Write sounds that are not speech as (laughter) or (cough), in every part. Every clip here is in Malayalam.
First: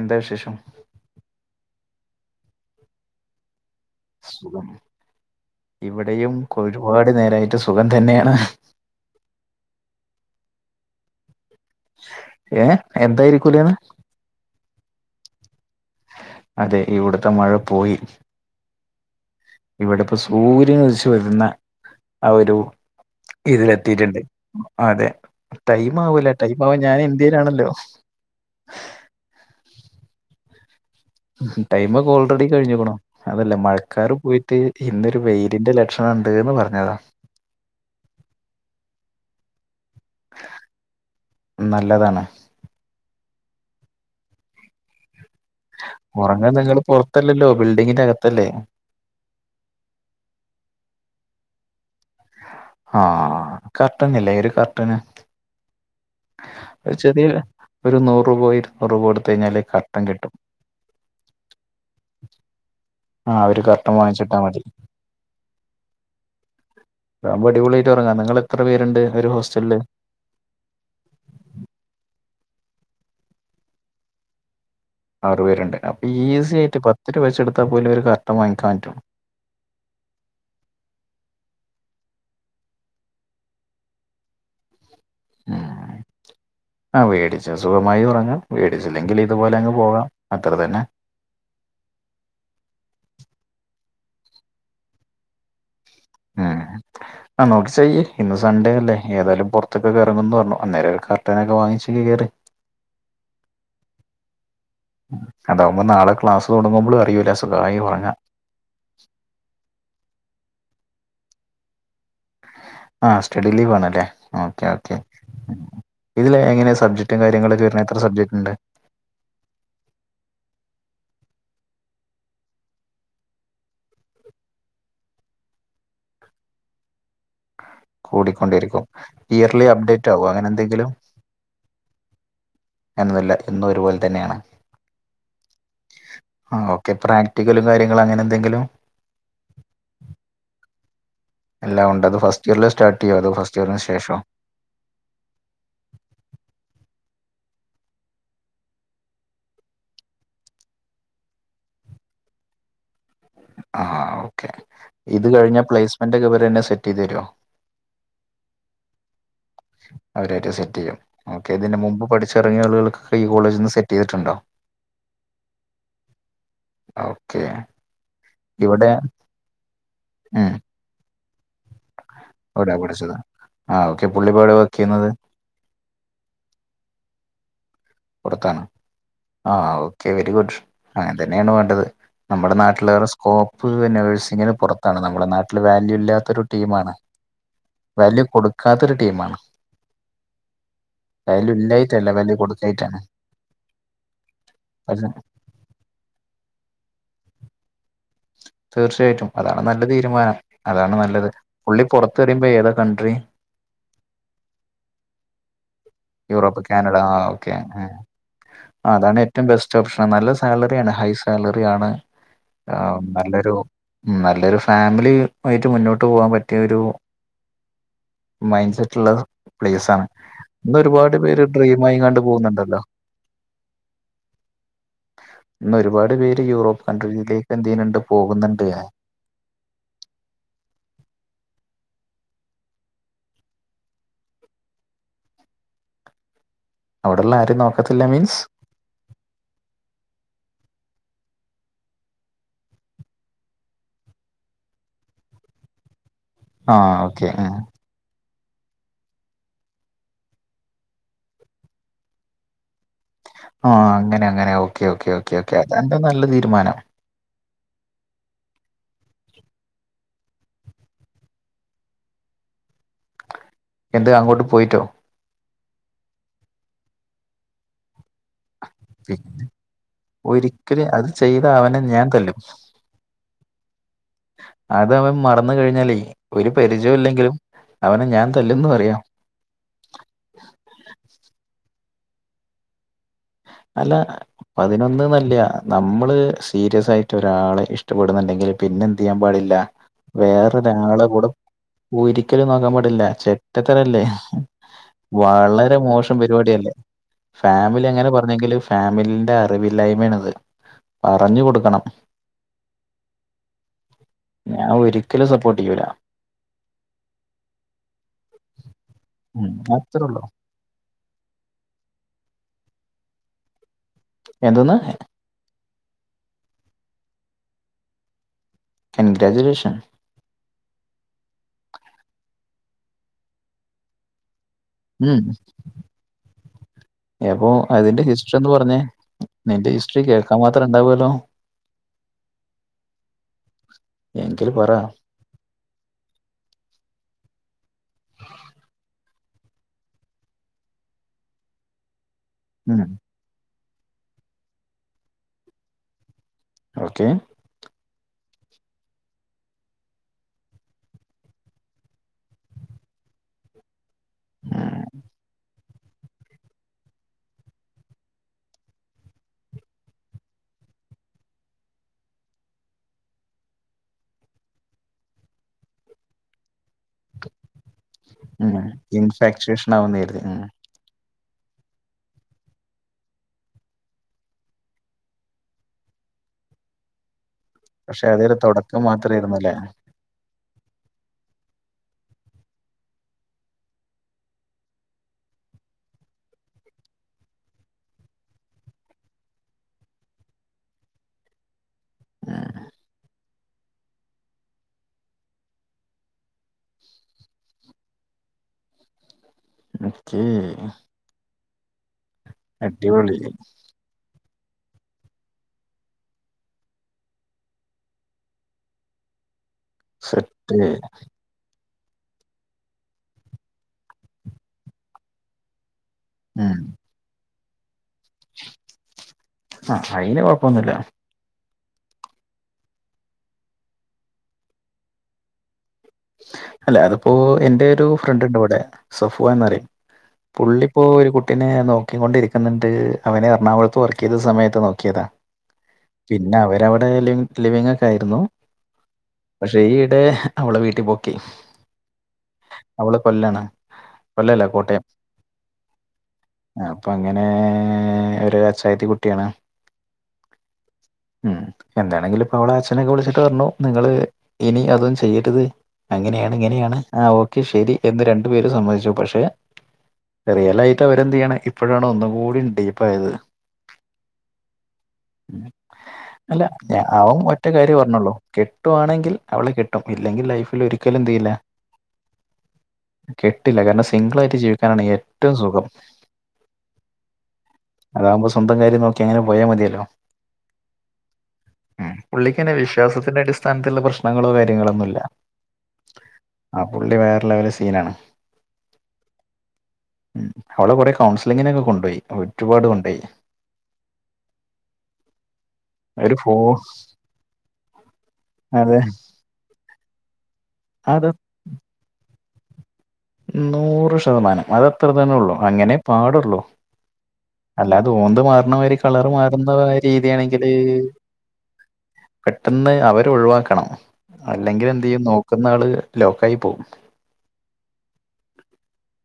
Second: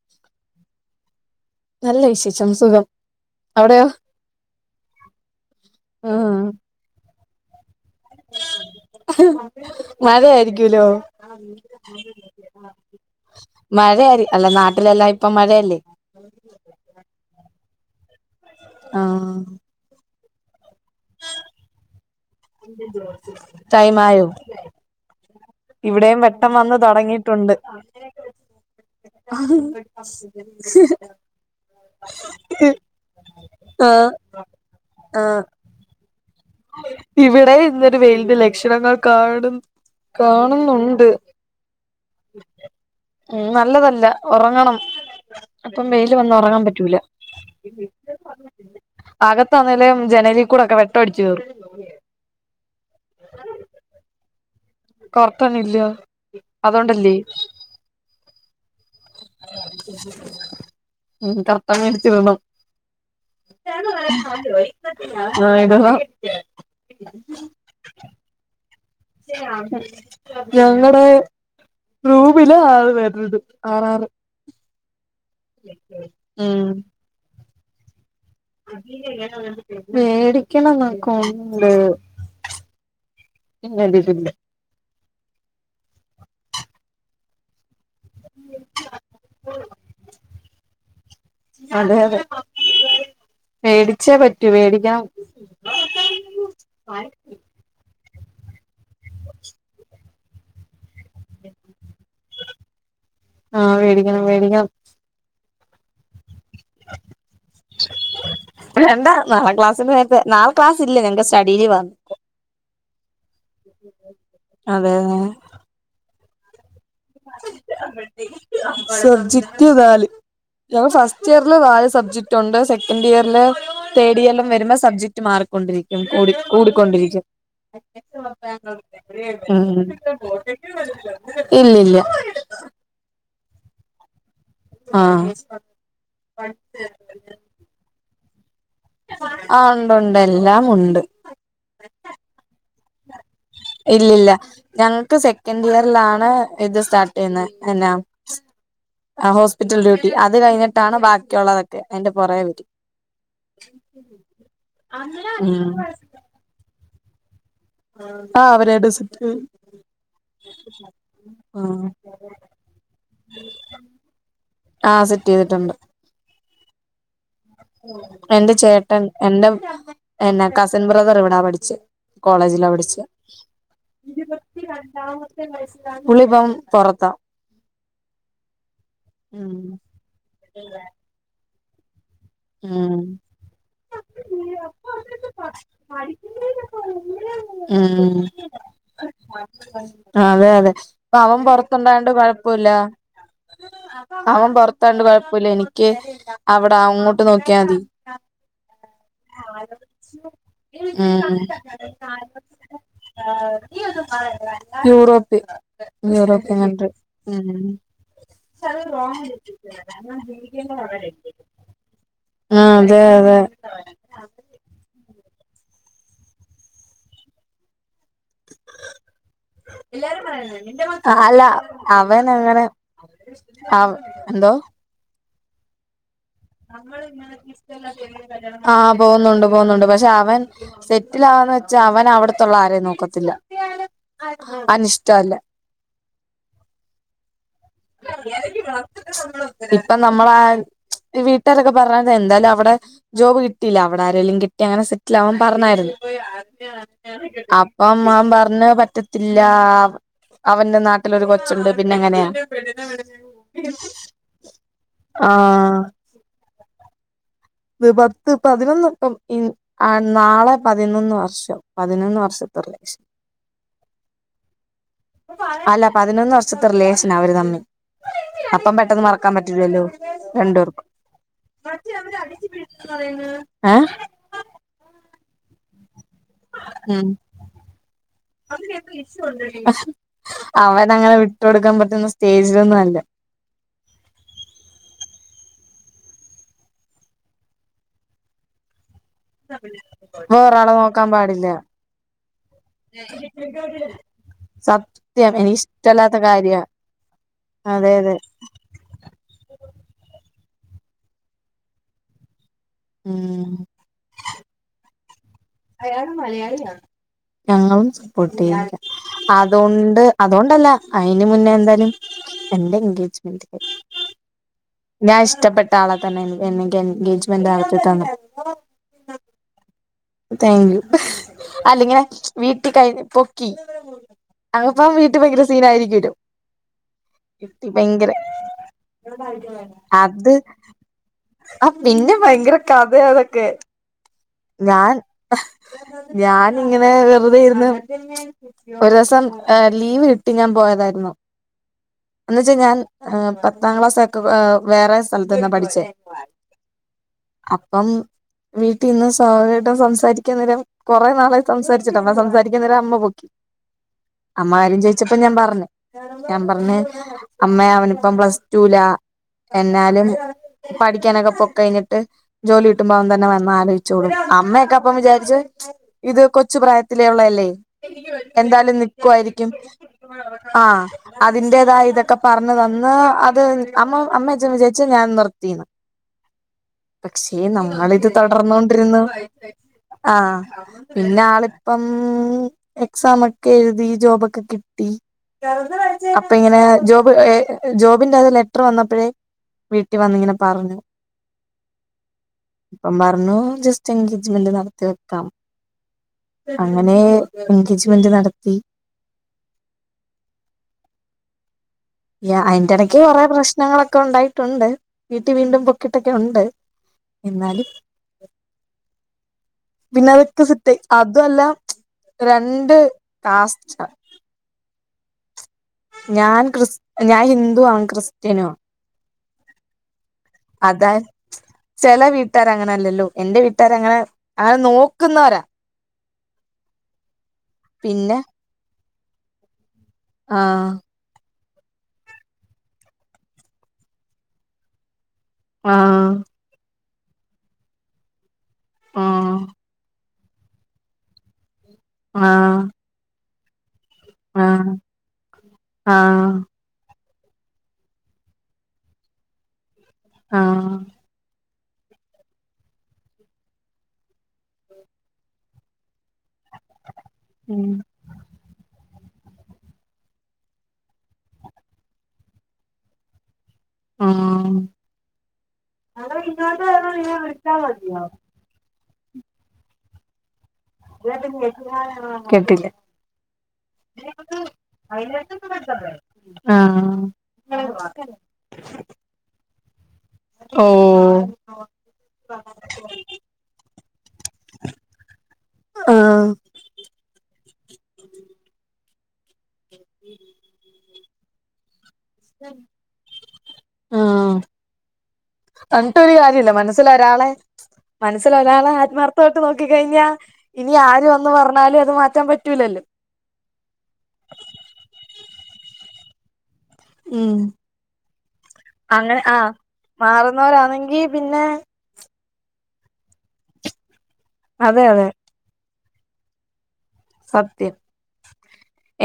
എന്താ വ്ശേഷം? നല്ല വിശേഷം സുഖം. അവിടെയോ സുഖം. ഇവിടെയും ആഹ് കൊരുപാട് നേരായിട്ട് സുഖം തന്നെയാണ്. മഴ ആയിരിക്കൂലോ ഏ എന്തായിരിക്കൂലേന്ന് മഴയായി അല്ല നാട്ടിലെല്ലാം ഇപ്പ മഴയല്ലേ അതെ ഇവിടുത്തെ മഴ പോയി. ആഹ് ഇവടെപ്പോ സൂര്യനുദിച്ച് വരുന്ന അവരും ഇതിലെത്തിയിട്ടുണ്ട് അതെ. ടൈം ഇവിടേം ആവൂല വെട്ടം ടൈം വന്ന് ആവാൻ ഞാൻ തൊടങ്ങിട്ടുണ്ട്. ഇന്ത്യയിലാണല്ലോ ആഹ് ടൈമൊക്കെ ഓൾറെഡി കഴിഞ്ഞക്കണണം അതല്ല മഴക്കാർ പോയിട്ട് ഇന്നൊരു വെയിലിന്റെ ലക്ഷണം (unintelligible) ന്ത് ന്ന് പറഞ്ഞതാ ഇവിടെ ഇന്നൊരു വെലിന്റെ ലക്ഷണങ്ങൾ കാണ്ന്ന് കാണുന്നുണ്ട്. നല്ലതാണ് ഉം നല്ലതല്ല ഒറങ്ങണം അപ്പം വെയില് വന്ന ഉറങ്ങാൻ നിങ്ങൾ പറ്റൂല പുറത്തല്ലല്ലോ ബിൽഡിങ്ങിന്റെ അകത്തല്ലേ അകത്തന്നിലേം ജനലി കൂടൊക്കെ വെട്ടടിച്ചു കേറും ആഹ് കർട്ടന്നില്ലേ ഒര് കർ കൊർക്കണില്ലാ ഒരു അതൊണ്ടല്ലേ ചെറിയ ഒരു നൂറൂപോയ് ഇരുന്നൂറ് രൂപോടുത്ത് കഴിഞ്ഞാല് കർട്ടൻ കിട്ടും. ഉം കത്താങ്ങ അടച്ചു ന്നൊ ആഹ് ഒരു കർട്ടൻ വാങ്ങിച്ചിട്ടാ മതി (unintelligible) ആയിൻ്റതാ അപ്പൊ അടിപൊളിയായിട്ട് ഉറങ്ങാ നിങ്ങള് എത്ര പേരുണ്ട് ഒരു ഹോസ്റ്റലില് ഞങ്ങടെ റൂമില് ആറ് പേര്ണ്ട് ആറാറ് ആറുപേരുണ്ട് അപ്പ ഈസി ഉം ആയിട്ട് പത്ത് രൂപ വെച്ചെടുത്താൽ പോല ഒരു വാങ്ങിക്കാൻ പറ്റും ക്കി ചെയ്യലാണ് വേടിക്കണന്നൊക്കൊണ്ട് ഇന്നെഴ്തിട്ടില്ല ആഹ ആ മേടിച്ച സുഖമായി ഉറങ്ങാം മേടിച്ചില്ലെങ്കിൽ ഇതുപോലെ അങ്ങ് പോകാം അത്ര തന്നെ അതെയതെ വേടിച്ചേ പറ്റൂ വേടിക്കണം. ആഹ്, അണ്ണോക്സ്സെയ്യ് ഇന്ന് സൺഡേ അല്ലേ ഏതായാലും പുറത്തൊക്കെ കറ പറഞ്ഞുന്നേരം അന്നേരം കർട്ടനൊക്കെ വാങ്ങിച്ചി കയറി ആഹ് വേടിക്കണം വേടിക അതാവുമ്പോ നാളെ ക്ലാസ് തുടങ്ങുമ്പോളും അറീല്ല സുഖായി ഒറങ്ങാ രണ്ടാണ് നാലാം ക്ലാസിന്ന് നേരത്തെ നാളെ ക്ലാസ്ല്ല്ല ഞങ്ങ്ക്ക് സ്റ്റഡി ലീവാന്ന് ആഹ് സ്റ്റഡി ലീവാണല്ലേ. ഓക്കെ അതെ ഓക്കെ ഇതില് എങ്ങനെ സബ്ജറ്റും കാര്യങ്ങളൊക്കെ വരുണ് എത്ര സബ്ജറ്റുണ്ട്? സബ്ജക്റ്റ് വാല് ഞങ്ങള് ഫസ്റ്റ് ഇയറില് വാല് സബ്ജക്റ്റ് ഉണ്ട് സെക്കൻഡ് ഇയറില് തേടിയെല്ലാം വരുമ്പോ സബ്ജക്ട് മാറക്കൊണ്ടിരിക്കും, കൂടി കൂടിക്കൊണ്ടിരിക്കും. കൂടിക്കൊണ്ടിരിക്കും (unintelligible) ഇയർലി ഉം അപ്ഡേറ്റ് ആവോ അങ്ങനെ എന്തെങ്കിലും ഇല്ലില്ല എന്ന എന്നും ഒരുപോലെ തന്നെയാണ് ആഹ് ഓ റ്റിക്കലും കാരൃങ്ങള് അങ്ങനെന്തെങ്കിലും ആഹ് ഉണ്ടുണ്ട് എല്ലാം ഉണ്ട്. എല്ലാം ഉണ്ട്. അത് ഫസ്റ്റിയർലേ സ്റ്റാർട്ടെയ്യൂ അത് ഫസ് ഇല്ലല്ല ഞങ്ങ്ക്ക് സെക്കൻഡി യർലാണ് ഇത് സ്റ്റാർട്ട് ചെയ്ന്ന് എനാ ആഹോസ്പിറ്റൽ ഡ്യൂട്ടി അത് കഴിഞ്ഞിട്ടാണ് ബാക്കിയുള്ളതൊക്കെ അതിന്റെ പുറേപരി ആ അല്ല ഉം അൻ്റെ കൂബിലെന്നെ സെറ്റീതേരോ? ആ അവര എടുസിട്ട് അവരായിട്ട് സെറ്റ് ചെയ്യും. ഓക്കെ, ഇതിന് ആഹ് മുമ്പ് പഠിച്ചിറങ്ങിയ ആളുകൾക്കൊക്കെ ഈ കോളേജി ന്ന് സെറ്റ് ചെയ്തിട്ടുണ്ടോ ആഹ സെറ്റ് ചെയ്തിട്ടുണ്ട് ഓക്കേ എന്റെ ചേട്ടൻ എന്റെ എന്നെ ഉം കസിൻ ബ്രദർ ഇവിടാ പഠിച്ച കോളേജില ഇവിടെ പഠിച്ചേ പഠിച്ചത് ആ ഓക്കെ പുള്ളിപ്പോ എവിടെ വർക്ക് ചെയ്യുന്നത് ഇരുപത്തിരണ്ടാമത് സ്‌കൂളിൽ പോവാൻ പുറത്താ പുറത്താണ്. ഉം ആഹ് അ ഓക്കെ വെരി ഗുഡ് അങ്ങനെ തന്നേണ് വേണ്ടത്. നമ്മുടെ നാട്ടിൽ ഉം വേറെ സ്കോപ്പ് നഴ്സിങ്ങിന് പുറത്താണ് നമ്മുടെ നാട്ടിൽ വാല്യൂ ഇല്ലാത്ത ഒരു ടീമാണ് (unintelligible) ഉം വാല്യൂ (unintelligible) കൊടുക്കാത്തൊരു ടീമാണ് അഹ്‌ അതെ അതെ അപ്പ അവൻ വാല്യൂ പുറത്തണ്ടായണ്ട് ഇല്ലായിട്ടല്ല വാല്യൂ കുഴപ്പല്ല കൊടുക്കായിട്ടാണ് ല്ല അവൻ പൊറത്തായോണ്ട് അത് കുഴപ്പുല്ല എനിക്ക് അവിടെ അങ്ങോട്ട് ഇട്ട് നോക്കിയാൽ മതി തീർച്ചയായിട്ടും അതാണ് നല്ല തീരുമാനം ഉം അതാണ് നല്ലത് പുള്ളി പുറത്ത് പറയുമ്പോ ഏതാ country (unintelligible) യൂറോപി European Europe country Canada ആ ഓക്കെ അതാണ് ഏറ്റവും ബെസ്റ്റ് ഓപ്ഷൻ നല്ല സാലറിയാണ് ഹൈ സാലറി ആണ് ആ ആഹ് അതെ അതെ നല്ലൊരു നല്ലൊരു ഫാമിലി ആയിട്ട് മുന്നോട്ട് പോകാൻ പറ്റിയ ഒരു മൈൻഡ് സെറ്റ് ഉള്ള പ്ലേസ് ആണ് എല്ലാരും പറയുന്നത് ഇന്ന് നിന്റെ ഒരുപാട് പേര് ഡ്രീം ആയിങ്ങാണ്ടു പോകുന്നുണ്ടല്ലോ ആഹ് എന്തോ? ഇന്ന് ഒരുപാട് പേര് യൂറോപ്പ് കൺട്രിയിലേ ആഹ് പോകുന്നുണ്ട് പോകുന്നുണ്ട്. പക്ഷെ അവൻ സെറ്റിൽ ആവാന്ന് വെച്ചാ അവൻ അവിടത്തുള്ള ആരേം നോക്കത്തില്ല. അനിഷ്ട അല്ലെ അവിടെള്ളെ ആരും നോ മര്യാദക്ക് വാ ഇപ്പൊ നമ്മളാ വീട്ടുകാരൊക്കെ പറഞ്ഞത് എന്തായാലും അവടെ ജോബ് കിട്ടിയില്ല അവിടെ ആരേലും കിട്ടിയ അങ്ങനെ സെറ്റിൽ ആവാൻ പറഞ്ഞായിരുന്നു. ആഹ് ഓക്കെ (unintelligible) അ അപ്പൊ മ്മാവൻ പറഞ് പറ്റത്തില്ലാ. അവന്റെ നാട്ടിലൊരു കൊച്ചുണ്ട് പിന്നെ എങ്ങനെയാ പെണ്ണിന്റെ (unintelligible) ആ അങ്ങനെ അങ്ങനെ ഓക്കെ ഓക്കേ ഓക്കേ ഓക്കേ ആ തന്റെ നല്ല തീരുമാനം ത് പത്ത് പതിനൊന്ന് വട്ടം ൻ ആഹ് നാളെ പതിനൊന്ന് വർഷം പതിനൊന്ന് വർഷത്തെ റിലേഷൻ എന്ത് അങ്ങോട്ട് പോയിട്ടോ അല്ല പതിനൊന്ന് വർഷത്തെ റിലേഷനാ അവര് തമ്മി അപ്പം പെട്ടെന്ന് പി- മറക്കാൻ പറ്റൂലല്ലോ രണ്ട് പേർക്കും ഒരിക്കലും അത് ചെയ്ത അവനെ ഞാൻ തല്ലും (unintelligible) ഏഹ് അത് അവൻ മറന്ന് കഴിഞ്ഞാലേ ഒരു പരിചയം ഉം ഇല്ലെങ്കിലും അവനെ ഞാൻ തല്ലുംന്ന് പറയാ അവന് അങ്ങനെ വിട്ടൊടുക്കാൻ പറ്റുന്ന സ്റ്റേജിലൊന്നും അല്ല അല്ല പ്പ അതിനൊന്നന്നല്ല നമ്മള് സീരിയസ് ആയിട്ട് ഒരാളെ ഇഷ്ടപ്പെടുന്നുണ്ടെങ്കില് പിന്നെ എന്ത് ചെയ്യാൻ പാടില്ല വേറൊരാളെ നോക്കാൻ കൂടെ പാടില്ല ഒരിക്കലും നോക്കാൻ പാടില്ല ചെറ്റത്തരല്ലേ സത്യം വളരെ മോശം എനിക്കിഷ്ടല്ലാത്ത കാര്യ പരിപാടിയല്ലേ ഫാമിലി അതെ അങ്ങനെ അതെ പറഞ്ഞ ങ്കില്ല് ഫാമിലിന്റെ അറിവില്ലായ്മ ആണത് പറഞ്ഞു കൊടുക്കണം ഉം ഞാൻ ഒരിക്കലും സപ്പോർട്ട് ചെയ്യു അയാള് മലയാളിയാ. ഞങ്ങളും സപ്പോർട്ട് ചെയ് ഉം അതുകൊണ്ട് അത്രേ ഉള്ളൂ അതുകൊണ്ടല്ല അയിന് മുന്നേ എന്തായാലും എന്റെ എൻഗേജ്മെന്റ് ക എന്തോന്ന് ഞാൻ ഇഷ്ട്ടപ്പെട്ട ആളെ തന്നെ എൻക്ക് എൻഗേജ്മെന്റ് ആക്കി തന്നു കൺഗ്രാജുേഷൻ താങ്ക് യു. അല്ലങ്ങനെ വീട്ടിൽ കഴിഞ് പൊക്കി (unintelligible) അപ്പം വീട്ടിൽ ഉം ഭയങ്കര സീന ആയിരിക്കും രും അപ്പൊ അതിന്റെ ഭയങ്കര ഹിസ്റ്ററി എന്ന് പറഞ്ഞേ നിന്റെ ഹിസ്റ്ററി അത് കേൾക്കാൻ മാത്രം ഉണ്ടാവുമല്ലോ ആ പിന്നെ ഭയങ്കര കഥയാ അതൊക്കെ എങ്കിൽ പറ ഞാൻ ഞാൻ ഇങ്ങനെ വെറുതെയിരുന്ന് ഒരു ദിവസം ലീവ് കിട്ടി ഞാൻ പോയതായിരുന്നു എന്ന് വച്ചാ ഞാൻ ഉം പത്താം ക്ലാസ്ക്കെ വേറെ സ്ഥലത്ത്ന്നാ പഠിച്ചേ ഓക്കേ അപ്പം വീട്ടീന്ന് തായിട്ട് സംസാരിക്കാൻ നേരം, കൊറെ നാളായി സംസാരിച്ചിട്ട്. അപ്പം സംസാരിക്കുന്നേരം അമ്മ പൊക്കി. അമ്മകാരം ചോയിച്ചപ്പ ഞാൻ പറഞ്ഞു ഞാൻ പറഞ്ഞ് അമ്മേ അവനിപ്പം പ്ലസ്ടൂലാ എന്നാലും പഠിക്കാനൊക്കെ പൊ കഴിഞ്ഞിട്ട് ജോലി കിട്ടുമ്പോ അവൻ തന്നെ വന്നാലോചിച്ചു അമ്മയൊക്കെ അപ്പം വിചാരിച്ച് ഇത് കൊച്ചു പ്രായത്തിലേ ഉള്ളല്ലേ എന്താലും നിക്കുവായിരിക്കും ഇൻഫാക്ച്വേഷൻ ആവുന്ന കരുതി ഉം. ആഹ് അതിന്റേതായ ഇതൊക്കെ പറഞ്ഞ് തന്ന് അത് അമ്മ അമ്മയേം അച്ഛനും ഞാൻ വിചാർച്ചു ഞാൻ നിർത്തിന്ന് പക്ഷേ പക്ഷെ നമ്മളിത് അതൊരു തുടക്കം തൊടർന്നൊണ്ടിരുന്നു മാത്രമായിരുന്നു അല്ലേ ആഹ പിന്നെ ആളിപ്പം എക്സാം ഒക്കെ എഴുതി ജോബൊക്കെ കിട്ടി അപ്പ ഇങ്ങനെ, ജോബ് ജോബിന്റെ അത് ലെറ്റർ വന്നപ്പോഴേ വീട്ടിൽ വന്നിങ്ങനെ പറഞ്ഞു ഇപ്പം പറഞ്ഞു ജസ്റ്റ് എൻഗേജ്മെന്റ് നടത്തി വെക്കാം അങ്ങനെ എൻഗേജ്മെന്റ് നടത്തി ഓക്കേ യാ അയിന്റെ ഇടക്ക് അടിപൊളി കൊറെ പ്രശ്നങ്ങളൊക്കെ ഉണ്ടായിട്ടുണ്ട് വീട്ടിൽ വീണ്ടും പൊക്കിട്ടൊക്കെ ഉണ്ട്. എന്നാലും പിന്നെ അതൊക്കെ സെറ്റ് സെറ്റായി. അതൊല്ല രണ്ട് കാസ്റ്റാ. ഞാൻ ഉം ക്രിസ് ഞാൻ ഹിന്ദുവും അവൻ ക്രിസ്ത്യനുംആ ആ അയിന് കൊഴപ്പൊന്നുല്ല ചെില വീട്ടുകർ അങ്ങന അല്ലല്ലോ എന്റെ വീട്ടുകാര അങ്ങനെ അങ്ങനെ നോക്കുന്നവരാ അല്ല അതിപ്പോ എന്റെയൊരു പിന്നെ ഫ്രണ്ട്ണ്ട് ഇവിടെ സഫുവാൻ ന്നറിം ആ പുള്ളിപ്പോ ഒരു കു പിന്നെ ഞ നോക്കിക്കൊണ്ടിരിക്കുന്നുണ്ട് അവനെ എറണാകുളത്ത് വർക്ക് ചെയ്ത സമയത്ത് നോക്കിയതാ ആ പിന്നെ അവര് റ്റവിടെ ലിം ലിവിംഗക്കെ ആയിരുന്നു. ആ പക്ഷെ ഈ ഇടെ അവളെ വീട്ടീ ട്ടിപൊക്കി ആഹ് അവള് കൊല്ലാണ് കൊല്ലല്ല കോട്ടയം ആ അപ്പൊ അങ്ങനേ ഒര് അച്ചായത്തി കുട്ടിയാണ് ആഹ് ഉം എന്താണെങ്കിലും ഇപ്പൊ അവളെ അച്ഛനൊക്കെ വിളിച്ചിട്ട് പറഞ്ഞു നിങ്ങള് ഇനി അതും ചെയ്യര്ത് അങ്ങനെയാണ്, ഇങ്ങനെയാണ് ആഹ് ഓക്കെ ഉം ശെരി എന്ന് രണ്ടു പേരും സമ്മതിച്ചു. പക്ഷേ റിയലായിട്ട് അവരെന്ത് ചെയ്യാണ് ഇപ്പോഴാണ് ഒന്നും കൂടി ഡീപ്പ് ആയത് ഉം അല്ല അവൻ ഒറ്റ കാര്യേ പറഞ്ഞൊള്ളൂ കെട്ടുവാണെങ്കിൽ അവളെ കെട്ടും ഇല്ലെങ്കിൽ ലൈഫിൽ ഒരി (inaudible) കെട്ടില്ല കെട്ടില്ല കാരണം സിംഗിളാ ആയിട്ട് ജീവിക്കാനാണ് ഏറ്റവും സുഖം ആ അതാവുമ്പോ സ്വന്തം കാര്യം നോക്കി അങ്ങനെ പോയാ മതിയല്ലോ ഓ ആ ഉം പുള്ളിക്ക്ന്നെ വിശ്വാസത്തിന്റെ അടിസ്ഥാനത്തിലുള്ള പ്രശ്നങ്ങളോ കാര്യങ്ങളോ ഒന്നുല്ല. ആ പുള്ളി വേറെ ലെവല് സീനാണ് മ് അവളെ കൊറേ കൗൺസിലിങ്ങിനൊക്കെ കൊണ്ടുപോയി ഒരുപാട് കൊണ്ടുപോയി ആഹ എന്നിട്ടരു ഒരു ഫോ കാര്യേല്ല മനസ്സൽ ഒരാളെ മനസ്സൽ ഒരാളെ അതെ ആത്മാ പുറത്തോട്ട് നോക്കി കഴിഞ്ഞാൽ ഇനി അത് ആരുവന്ന് പറഞ്ഞാലും അത് മാറ്റാൻ പറ്റൂലല്ലോ നൂറ് ശതമാനം അത് അത്ര തന്നെ ഒള്ളു അങ്ങനെ പാടുള്ളൂ ഉം അല്ലാത ഓന്ത് മാറണ മാരി കളർ അങ്ങനെ ആഹ് മാറുന്ന രീതിയാണെങ്കില് മാറുന്നവരാണെങ്കി പിന്നെ പെട്ടെന്ന് അവര് ഒഴിവാക്കണം അല്ലെങ്കിൽ അതെ എന്ത് ചെയ്യും അതെ നോ ക്കുന്നാള് ലോക്കായി പോവും. സത്യം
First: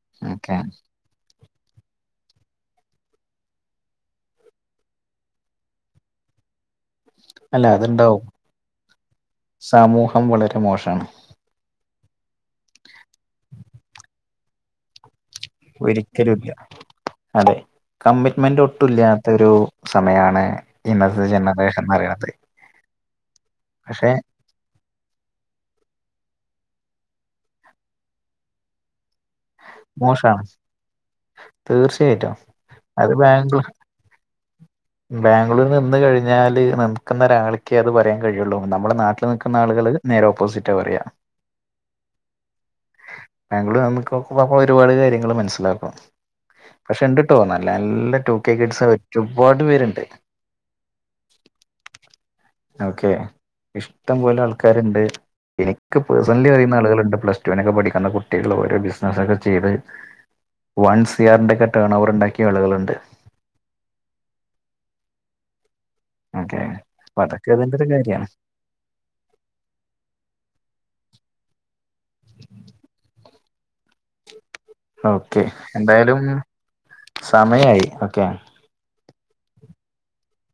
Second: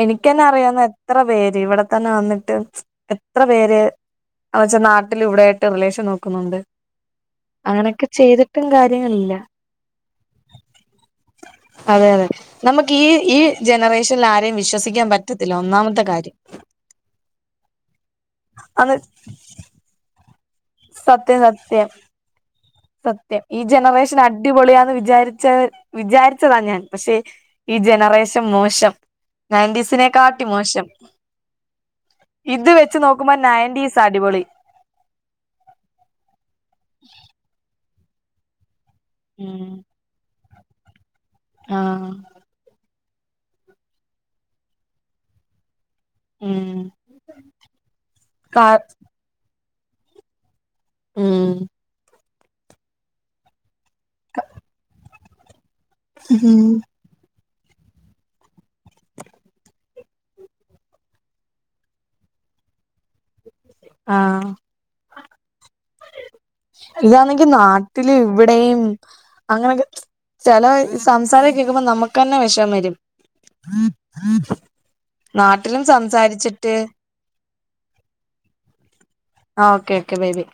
എനിക്കന്നെ ഓക്കെ അറിയാവ്ന്ന എത്ര പേര് ഇവിടെ തന്നെ വന്നിട്ട് എത്ര പേര് അവെച്ചാ നാട്ടില് വിടെയായിട്ട് റിലേഷൻ നോക്കുന്നുണ്ട്. അല്ല അങ്ങനെക്കെ അതുണ്ടാവും ചെയ്തിട്ടും കാര്യങ്ങളില്ല. സമൂഹം വളരെ മോശമാണ് അതെ അതെ നമ്മക്കീ ഈ ജനറേഷൻലാരേം വിശ്വസിക്കാൻ പറ്റ ഒരിക്കലുല്ല അതെ കമ്മിറ്റ്മെന്റ് അത് ഒട്ടുല്ലാത്തൊരു. സമയാണ് ഇന്നത്തെ ജനറേഷൻ എന്ന് പറയണത് സത്യ ഈ ജനറേഷൻ അഡ അടിപൊളിയാന്ന് വിചാരിച്ച വിചാരിച്ചതാ ഞാൻ പക്ഷേ ഈ ജനറേഷൻ മോശം നയന്റീസിനെ മോശമാണ് കാട്ടി മോശം തീർച്ചയായിട്ടും ഇത് വെച്ച് നോക്കുമ്പോ നയൻറ്റീസാ അടിപൊളി ബാംഗ്ലൂര് നിന്ന് കഴിഞ്ഞാല് നമുക്കെന്നൊരാൾക്കെ അത് പറയാൻ കഴിയുള്ളൂ നമ്മുടെ നാട് നിൽക്കുന്ന ഉം ആളുകൾ നേരെ ഓപ്പോസിറ്റ പറയ. ആഹ്. ബാംഗ്ലൂർ നമുക്ക് ഒരുപാട് കാര്യങ്ങള് മനസ്സിലാക്കും ഉം പക്ഷെ ണ്ട്ട്ടോ നല്ല നല്ല ടു കെ കാ കിഡ്സ് ഒരുപാട് പേരുണ്ട്. ഉം. ഓക്കെ ഇഷ്ടംപോലെ ആൾക്കാരുണ്ട് ഇനിക്ക് പേഴ്സൺലി അറിയുന്ന ആളുകള്ണ്ട് പ്ലസ് ടു നൊക്കെ പഠിക്കുന്ന കുട്ടികള് ഓരോ ബിസ് അധോക്കെ ചെയ്ത് വൺ സിയാറിന്റെ ഒക്കെ ടേൺ ഓവർ ഉണ്ടാക്കിയ ആളുകളുണ്ട് ആഹ്. ഓക്കെ അപ്പൊ ഇതാണെങ്കി അതൊക്കെ അതിന്റെ ഒരു നാട്ടില് കാര്യാണ് ഇവി യും അങ്ങനെയൊക്കെ ചില സംസാരം കേക്കുമ്പോ നമുക്ക് തന്നെ വിഷമം വരും (inaudible) ഓക്കെ നാട്ടിലും എന്തായാലും സംസാരിച്ചിട്ട് സമയായി ഓക്കെ ആ കേക്കണേന്